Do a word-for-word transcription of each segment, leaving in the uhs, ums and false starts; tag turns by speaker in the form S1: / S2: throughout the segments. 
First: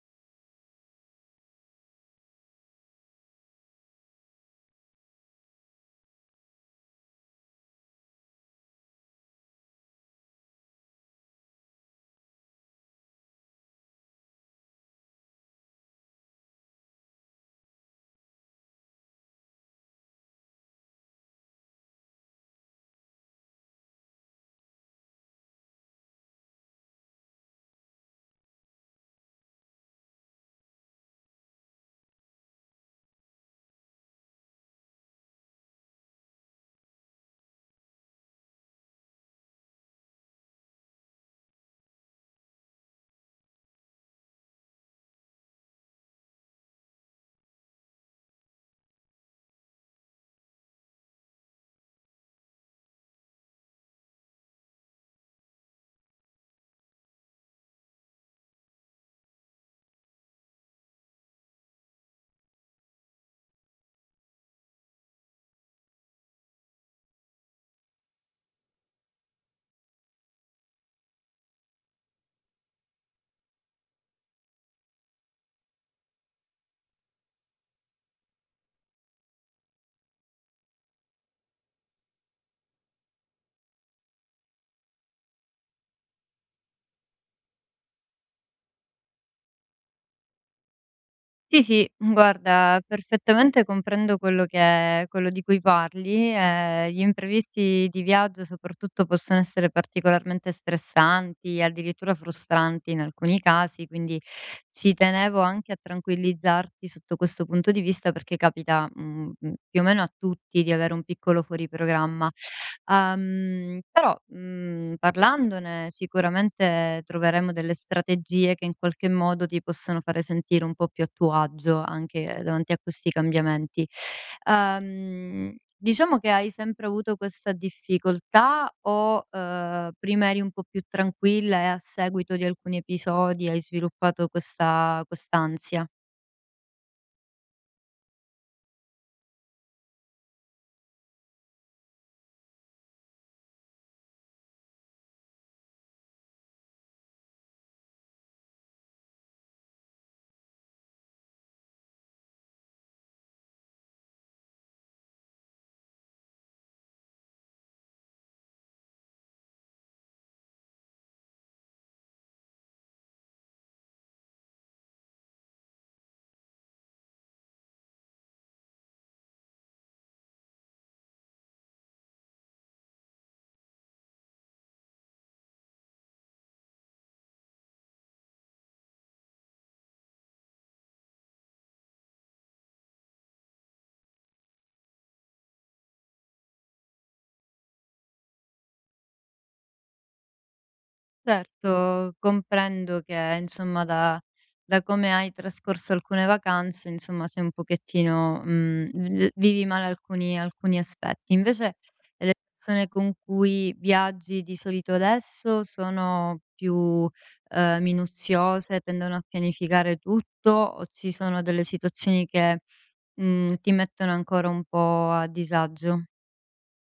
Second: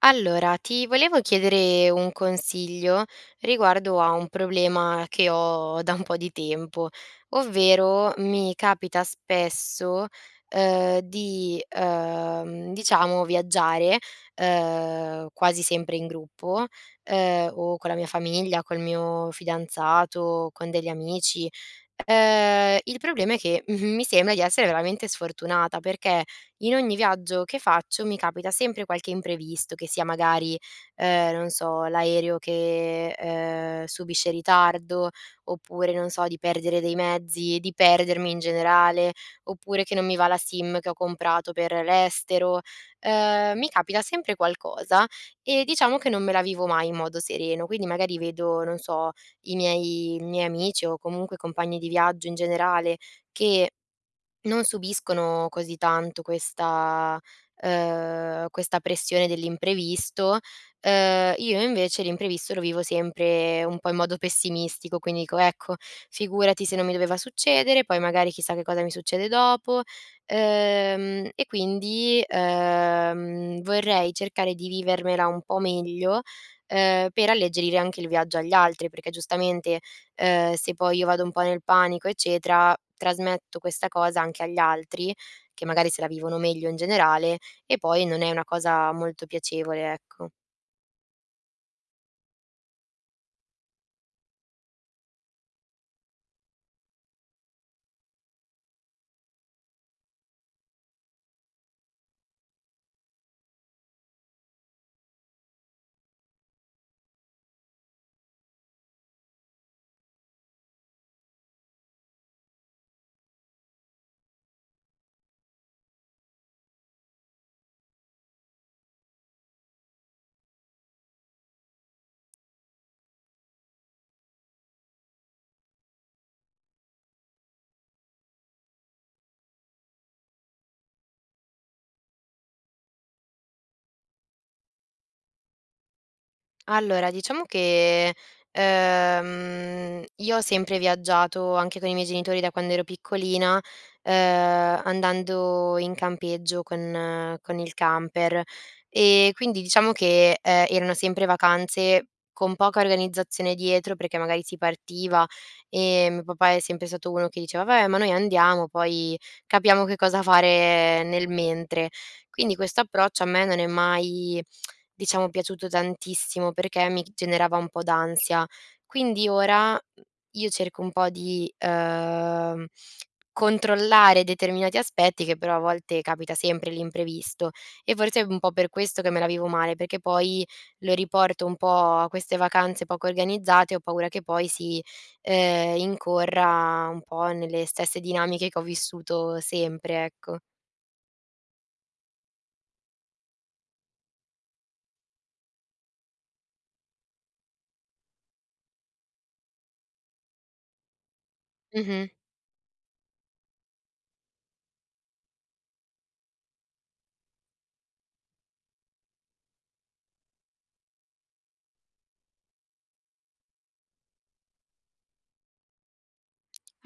S1: Allora, ti volevo chiedere un consiglio riguardo a un problema che ho da un po' di tempo, ovvero mi capita spesso, ehm, di, ehm, diciamo viaggiare, ehm, quasi sempre in gruppo, ehm, o con la mia famiglia, col mio fidanzato, con degli amici. Ehm, il problema è che mi sembra di essere veramente sfortunata perché, in ogni viaggio che faccio mi capita sempre qualche imprevisto, che sia magari, ehm, non so, l'aereo che, ehm, subisce ritardo, oppure, non so, di perdere dei mezzi, di perdermi in generale, oppure che non mi va la SIM che ho comprato per l'estero. Ehm, mi capita sempre qualcosa e diciamo che non me la vivo mai in modo sereno, quindi magari vedo, non so, i miei i miei amici o comunque compagni di viaggio in generale che non subiscono così tanto questa ehm, questa pressione dell'imprevisto. Ehm, io invece l'imprevisto lo vivo sempre un po' in modo pessimistico, quindi dico: "Ecco, figurati se non mi doveva succedere, poi magari chissà che cosa mi succede dopo". Ehm, e quindi, ehm, vorrei cercare di vivermela un po' meglio, ehm, per alleggerire anche il viaggio agli altri, perché giustamente ehm, se poi io vado un po' nel panico, eccetera, trasmetto questa cosa anche agli altri, che magari se la vivono meglio in generale, e poi non è una cosa molto piacevole, ecco.
S2: Sì, sì, guarda, perfettamente comprendo quello che quello di cui parli. Ehm, gli imprevisti di viaggio soprattutto possono essere particolarmente stressanti, addirittura frustranti in alcuni casi, quindi ci tenevo anche a tranquillizzarti sotto questo punto punto di vista perché capita, mhmm, mhmm, più o meno a tutti di avere un piccolo fuori programma. Uhm, però, mhmm, parlandone sicuramente troveremo delle strategie che in qualche modo ti possano fare sentire un po' più a tuo agio anche davanti a questi cambiamenti. Uhm, diciamo che hai sempre avuto questa difficoltà o, uhm, prima eri un po' più tranquilla e a seguito di alcuni episodi hai sviluppato questa quest'ansia?
S1: Allora, diciamo che, ehm, io ho sempre viaggiato anche con i miei genitori da quando ero piccolina, ehm, andando in campeggio con eh, con il camper. E quindi diciamo che, ehm, erano sempre vacanze con poca organizzazione dietro, perché magari si partiva e mio papà è sempre stato uno che diceva: "Vabbè, ma noi andiamo, poi capiamo che cosa fare nel mentre". Quindi questo approccio a me non è mai diciamo piaciuto tantissimo perché mi generava un po' d'ansia. Quindi ora mhmm, io cerco un po' di, ehm, controllare determinati aspetti che però a volte capita sempre l'imprevisto e forse è un po' per questo che me la vivo male, perché poi lo riporto un po' a queste vacanze poco organizzate, ho paura che poi si, ehm, incorra un po' nelle stesse dinamiche che ho vissuto sempre, ecco.
S2: Certo, comprendo che insomma da da come hai trascorso alcune vacanze, insomma, sei un pochettino, mhmm, v vivi male alcuni alcuni aspetti. Invece
S1: Mh-mh.
S2: le persone con cui viaggi di solito adesso sono più, uhm, minuziose, tendono a pianificare tutto o ci sono delle situazioni che, mhmm, ti mettono ancora un po' a disagio?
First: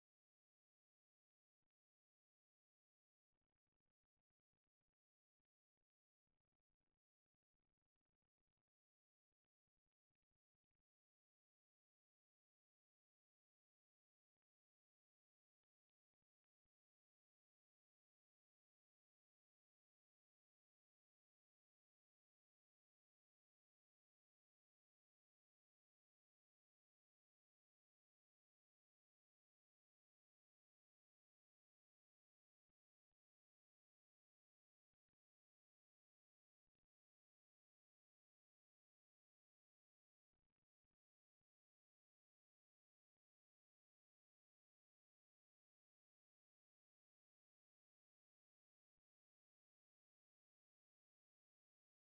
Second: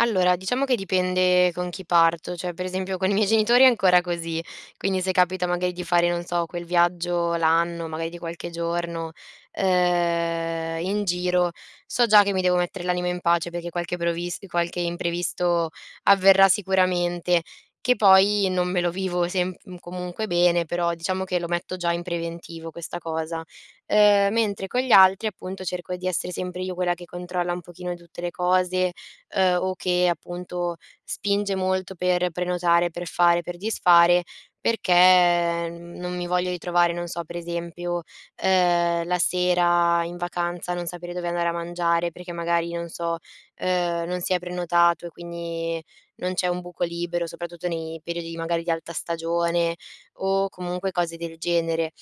S1: Allora, diciamo che dipende con chi parto, cioè per esempio con i miei genitori è ancora così, quindi se capita magari di fare, non so, quel viaggio l'anno, magari di qualche giorno, ehm, in giro, so già che mi devo mettere l'anima in pace perché qualche provis qualche imprevisto avverrà sicuramente, che poi non me lo vivo sem mhmm, comunque bene, però diciamo che lo metto già in preventivo questa cosa. Ehm, mentre con gli altri appunto cerco di essere sempre io quella che controlla un pochino tutte le cose, ehm, o che appunto spinge molto per prenotare, per fare, per disfare, perché non mi voglio ritrovare, non so, per esempio, ehm, la sera in vacanza a non sapere dove andare a mangiare perché magari, non so, ehm, non si è prenotato e quindi non c'è un buco libero, soprattutto nei periodi magari di alta stagione o comunque cose del genere.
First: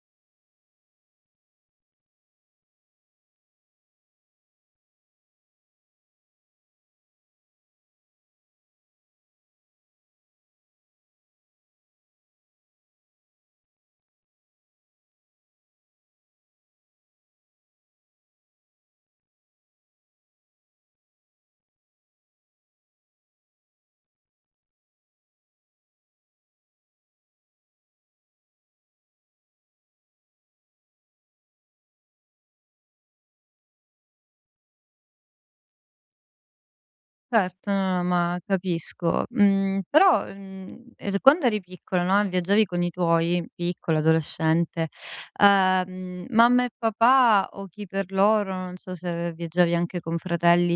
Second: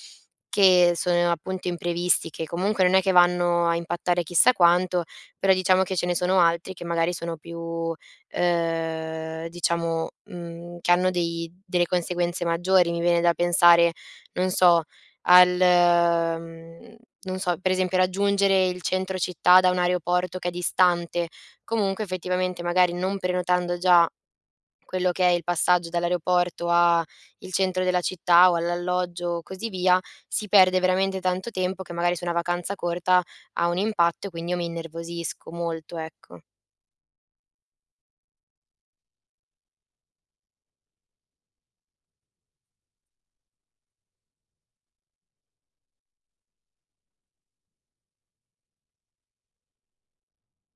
S1: Che sono appunto imprevisti, che comunque non è che vanno a impattare chissà quanto, però diciamo che ce ne sono altri che magari sono più, ehm, diciamo, mhmm, che hanno dei delle conseguenze maggiori. Mi viene da pensare, non so, al mhmm, non so, per esempio raggiungere il centro città da un aeroporto che è distante. Comunque effettivamente magari non prenotando già quello che è il passaggio dall'aeroporto a il centro della città o all'alloggio, così via, si perde veramente tanto tempo che magari su una vacanza corta ha un impatto e quindi io mi innervosisco molto, ecco.
S2: Certo, no, no, ma capisco. Mhmm, però, mhmm, ehm, quando eri piccola, no, viaggiavi con i tuoi, piccola, adolescente, ehm, mamma e papà o chi per loro, non so se viaggiavi anche con fratelli,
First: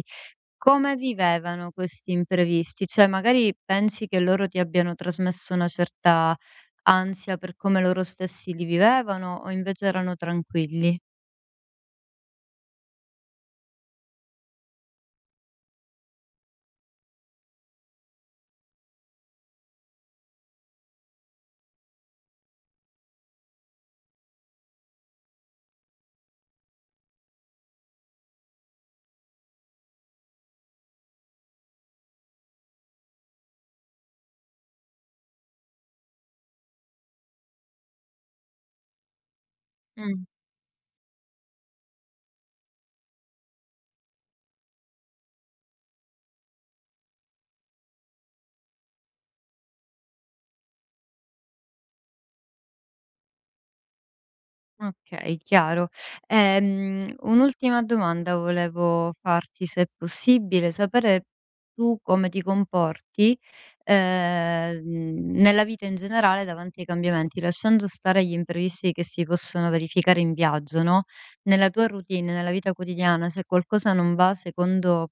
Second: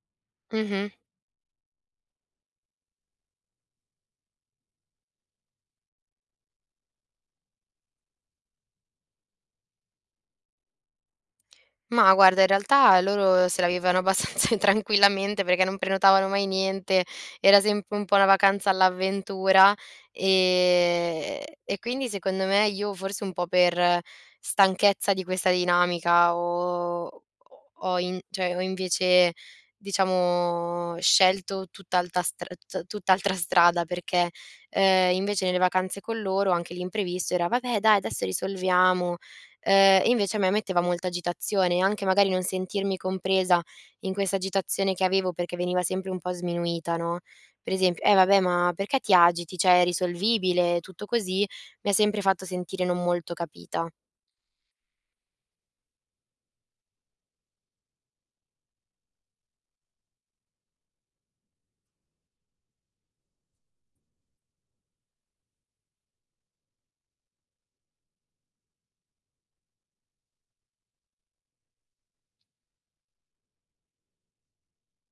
S1: Mh-mh.
S2: come vivevano questi imprevisti? Cioè, magari pensi che loro ti abbiano trasmesso una certa ansia per come loro stessi li vivevano o invece erano tranquilli?
S1: Ma guarda, in realtà loro se la vivevano abbastanza tranquillamente perché non prenotavano mai niente, era sempre un po' una vacanza all'avventura, ehm, e quindi secondo me io forse un po' per stanchezza di questa dinamica ho ho in cioè ho invece diciamo scelto tutt'alta stra t tutt'altra strada perché, ehm, invece nelle vacanze con loro anche l'imprevisto era: "Vabbè dai adesso risolviamo." Ehm, e
S2: Mh.
S1: invece a me metteva molta agitazione, anche magari non sentirmi compresa in questa agitazione che avevo, perché veniva sempre un po' sminuita, no, per esempio: "Eh vabbè, ma perché ti agiti? Cioè è risolvibile", tutto così, mi ha sempre fatto sentire non molto capita.
S2: Okay, chiaro. Ehm, un'ultima domanda volevo farti, se è possibile, sapere tu come ti comporti, ehm, nella vita in generale davanti ai cambiamenti, lasciando stare gli imprevisti che si possono verificare in viaggio, no, nella tua routine, nella vita quotidiana, se qualcosa non va secondo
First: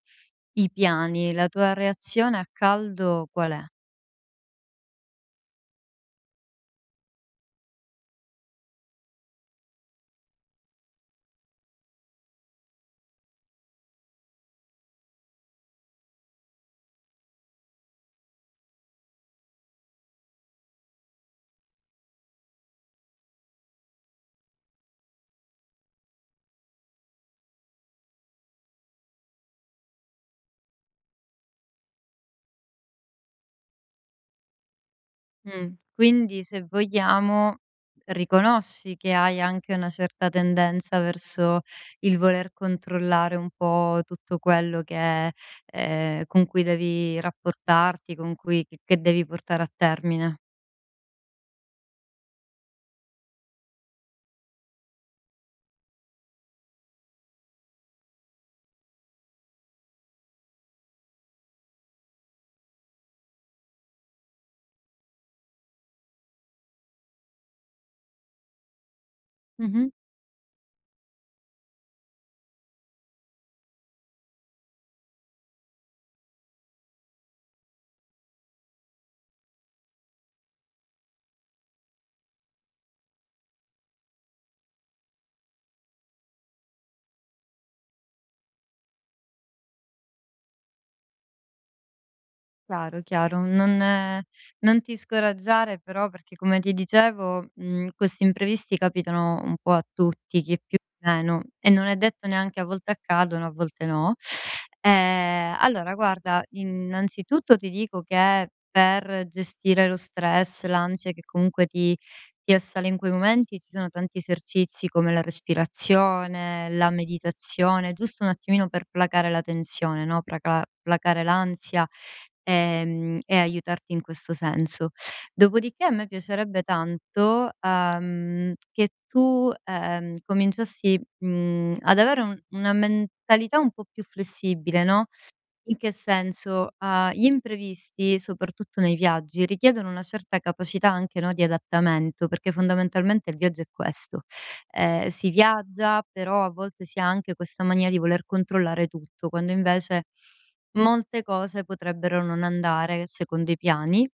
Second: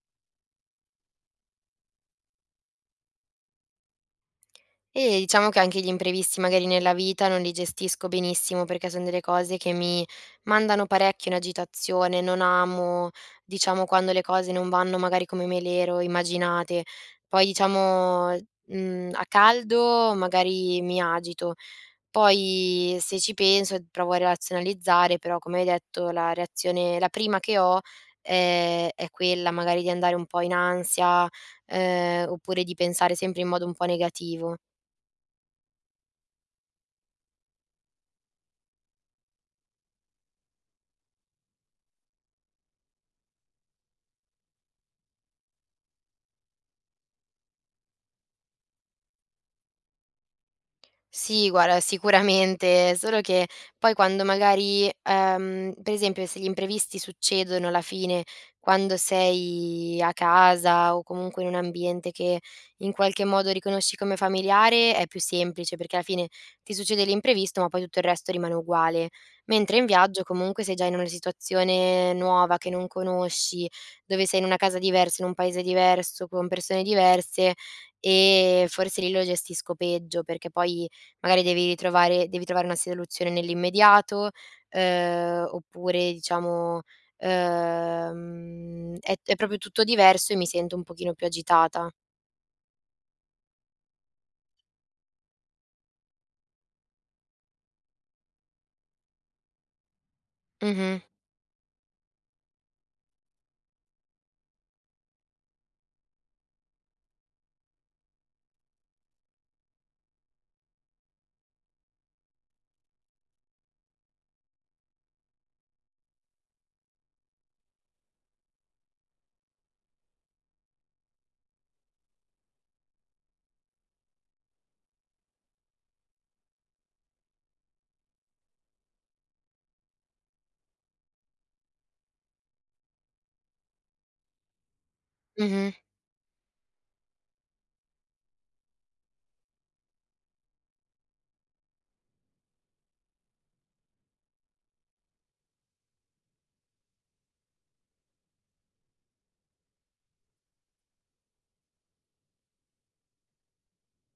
S2: i piani, la tua reazione a caldo qual è?
S1: E diciamo che anche gli imprevisti magari nella vita non li gestisco benissimo perché son delle cose che mi mandano parecchio in agitazione, non amo, diciamo, quando le cose non vanno magari come me le ero immaginate. Poi diciamo, mhmm, a caldo magari mi agito, poi se ci penso provo a razionalizzare, però come hai detto la reazione la prima che ho, ehm, è quella magari di andare un po' in ansia, ehm, oppure di pensare sempre in modo un po' negativo.
S2: Mh. Quindi se vogliamo, riconosci che hai anche una certa tendenza verso il voler controllare un po' tutto quello che ehm, con cui devi rapportarti, con cui che che devi portare a termine.
S1: Sì, guarda, sicuramente, solo che poi quando magari, ehm, per esempio se gli imprevisti succedono alla fine, quando sei a casa o comunque in un ambiente che in qualche modo riconosci come familiare, è più semplice perché alla fine ti succede l'imprevisto, ma poi tutto il resto rimane uguale. Mentre in
S2: Mh-mh.
S1: viaggio comunque sei già in una situazione nuova che non conosci, dove sei in una casa diversa, in un paese diverso, con persone diverse e forse lì lo gestisco peggio perché poi magari devi ritrovare devi trovare una soluzione nell'immediato, ehm, oppure diciamo, ehm, è è proprio tutto diverso e mi sento un pochino più agitata.
S2: Chiaro, chiaro, non eh, non ti scoraggiare però perché come ti dicevo, mhmm, questi imprevisti capitano un po' a tutti, chi più
S1: Mh-mh,
S2: chi meno, e non è detto neanche a volte accadono, a volte no. Ehm, allora guarda, innanzitutto ti dico che per gestire lo stress, l'ansia che comunque ti ti assale in quei momenti, ci sono tanti esercizi come la respirazione, la meditazione, giusto un attimino per placare la tensione, no, placa placare l'ansia ehm, e aiutarti in questo senso. Dopodiché a me piacerebbe tanto, ehm, che tu, ehm, cominciassi, mhmm, ad avere un una mentalità un po' più flessibile, no,
S1: mh-mh.
S2: in che senso? Uhm, gli imprevisti, soprattutto nei viaggi, richiedono una certa capacità anche, no, di adattamento, perché fondamentalmente il viaggio è questo. Ehm, si viaggia, però a volte si ha anche questa mania di voler controllare tutto, quando invece molte cose potrebbero non andare secondo i piani.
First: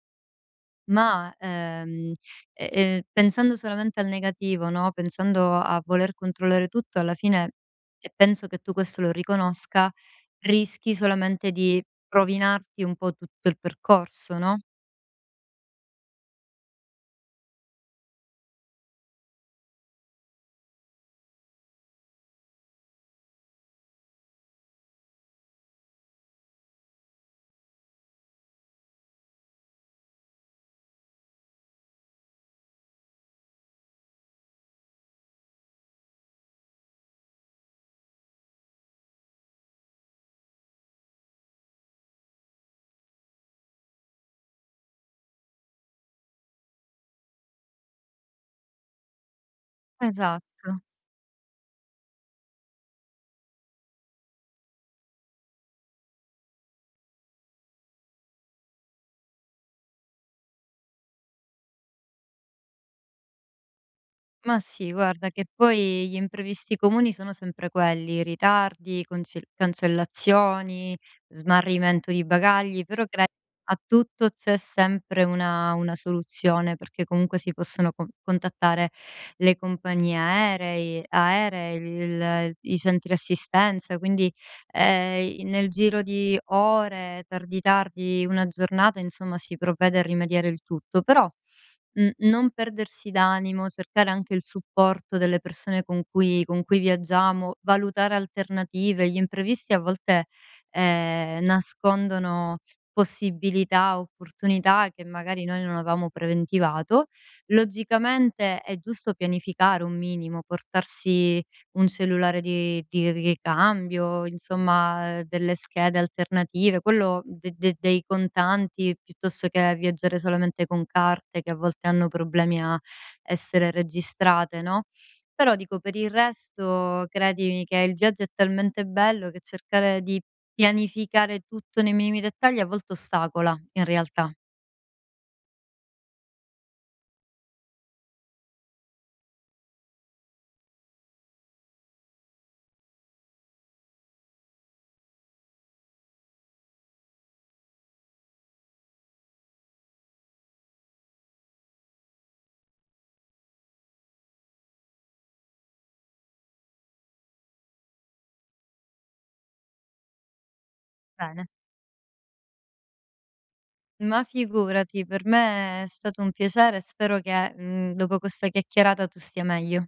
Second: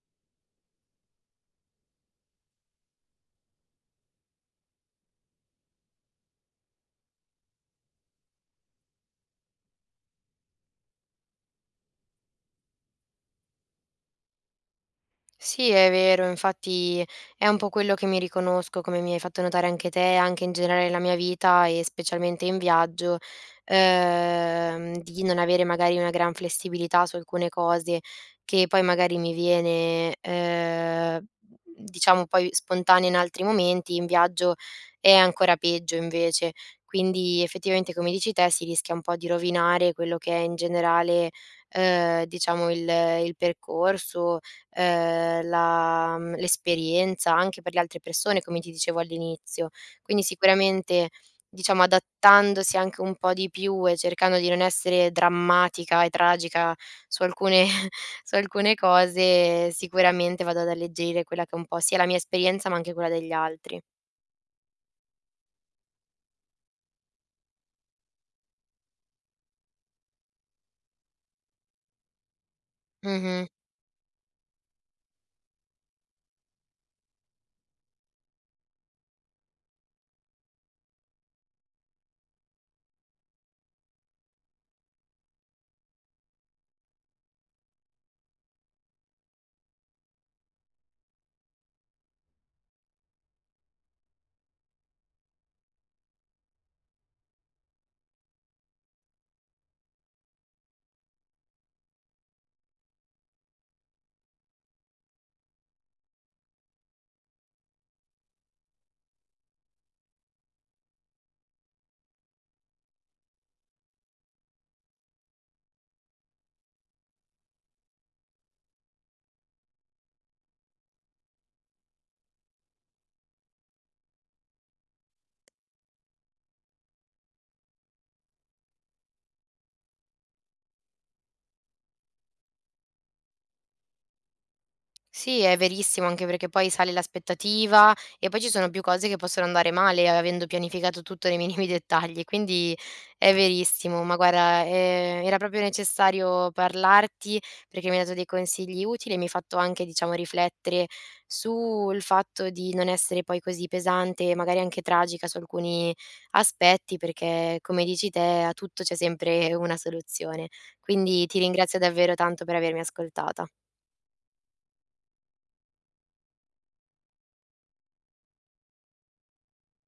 S2: Ma, ehm, e ehm, pensando solamente al negativo, no, pensando a voler controllare tutto, alla fine e penso che tu questo lo riconosca, rischi solamente di rovinarti un po' tutto il percorso, no?
S1: Sì, è vero, infatti è un po' quello che mi riconosco, come mi hai fatto notare anche te, anche in generale la mia vita e specialmente in viaggio, ehm, di non avere magari una gran flessibilità su alcune cose che poi magari mi viene, ehm, diciamo poi spontanea in altri momenti, in viaggio è ancora peggio invece. Quindi effettivamente come dici te si rischia un po' di rovinare quello che è in generale, ehm, diciamo il il percorso ehm, la mhmm, l'esperienza anche per le altre persone, come ti dicevo all'inizio. Quindi
S2: Esatto.
S1: sicuramente, diciamo, adattandosi anche un po' di più e cercando di non essere drammatica e tragica su alcune su alcune cose, sicuramente vado ad alleggerire quella che è un po' sia la mia esperienza, ma anche quella degli altri.
S2: Ma sì, guarda che poi gli imprevisti comuni sono sempre quelli, ritardi, conce cancellazioni, smarrimento di bagagli, però cre
S1: Mh-mh.
S2: a tutto c'è sempre una una soluzione, perché comunque si possono con contattare le compagnie aerei aeree, il i centri assistenza, quindi, ehm, nel giro di ore, tardi tardi una giornata, insomma si provvede a rimediare il tutto. Però mh, non perdersi d'animo, cercare anche il supporto delle persone con cui con cui viaggiamo, valutare alternative. Gli imprevisti a volte, ehm, nascondono possibilità, opportunità che magari noi non avevamo preventivato. Logicamente è giusto pianificare un minimo, portarsi un cellulare di di ricambio, insomma, ehm, delle schede alternative, quello de de dei contanti piuttosto che viaggiare solamente con carte che a volte hanno problemi a essere registrate, no, però dico per il resto credimi che il viaggio è talmente bello che cercare di pianificare tutto nei minimi dettagli a volte ostacola in realtà.
S1: Sì, è verissimo, anche perché poi sale l'aspettativa e poi ci sono più cose che possono andare male avendo pianificato tutto nei minimi dettagli, quindi è verissimo. Ma guarda, ehm, era proprio necessario parlarti perché mi hai dato dei consigli utili e mi hai fatto anche, diciamo, riflettere sul fatto di non essere poi così pesante e magari anche tragica su alcuni aspetti, perché come dici te, a tutto c'è sempre una soluzione. Quindi ti
S2: Bene.
S1: ringrazio davvero tanto per avermi ascoltata.
S2: Ma figurati, per me è stato un piacere e spero che, mhmm, dopo questa chiacchierata tu stia meglio.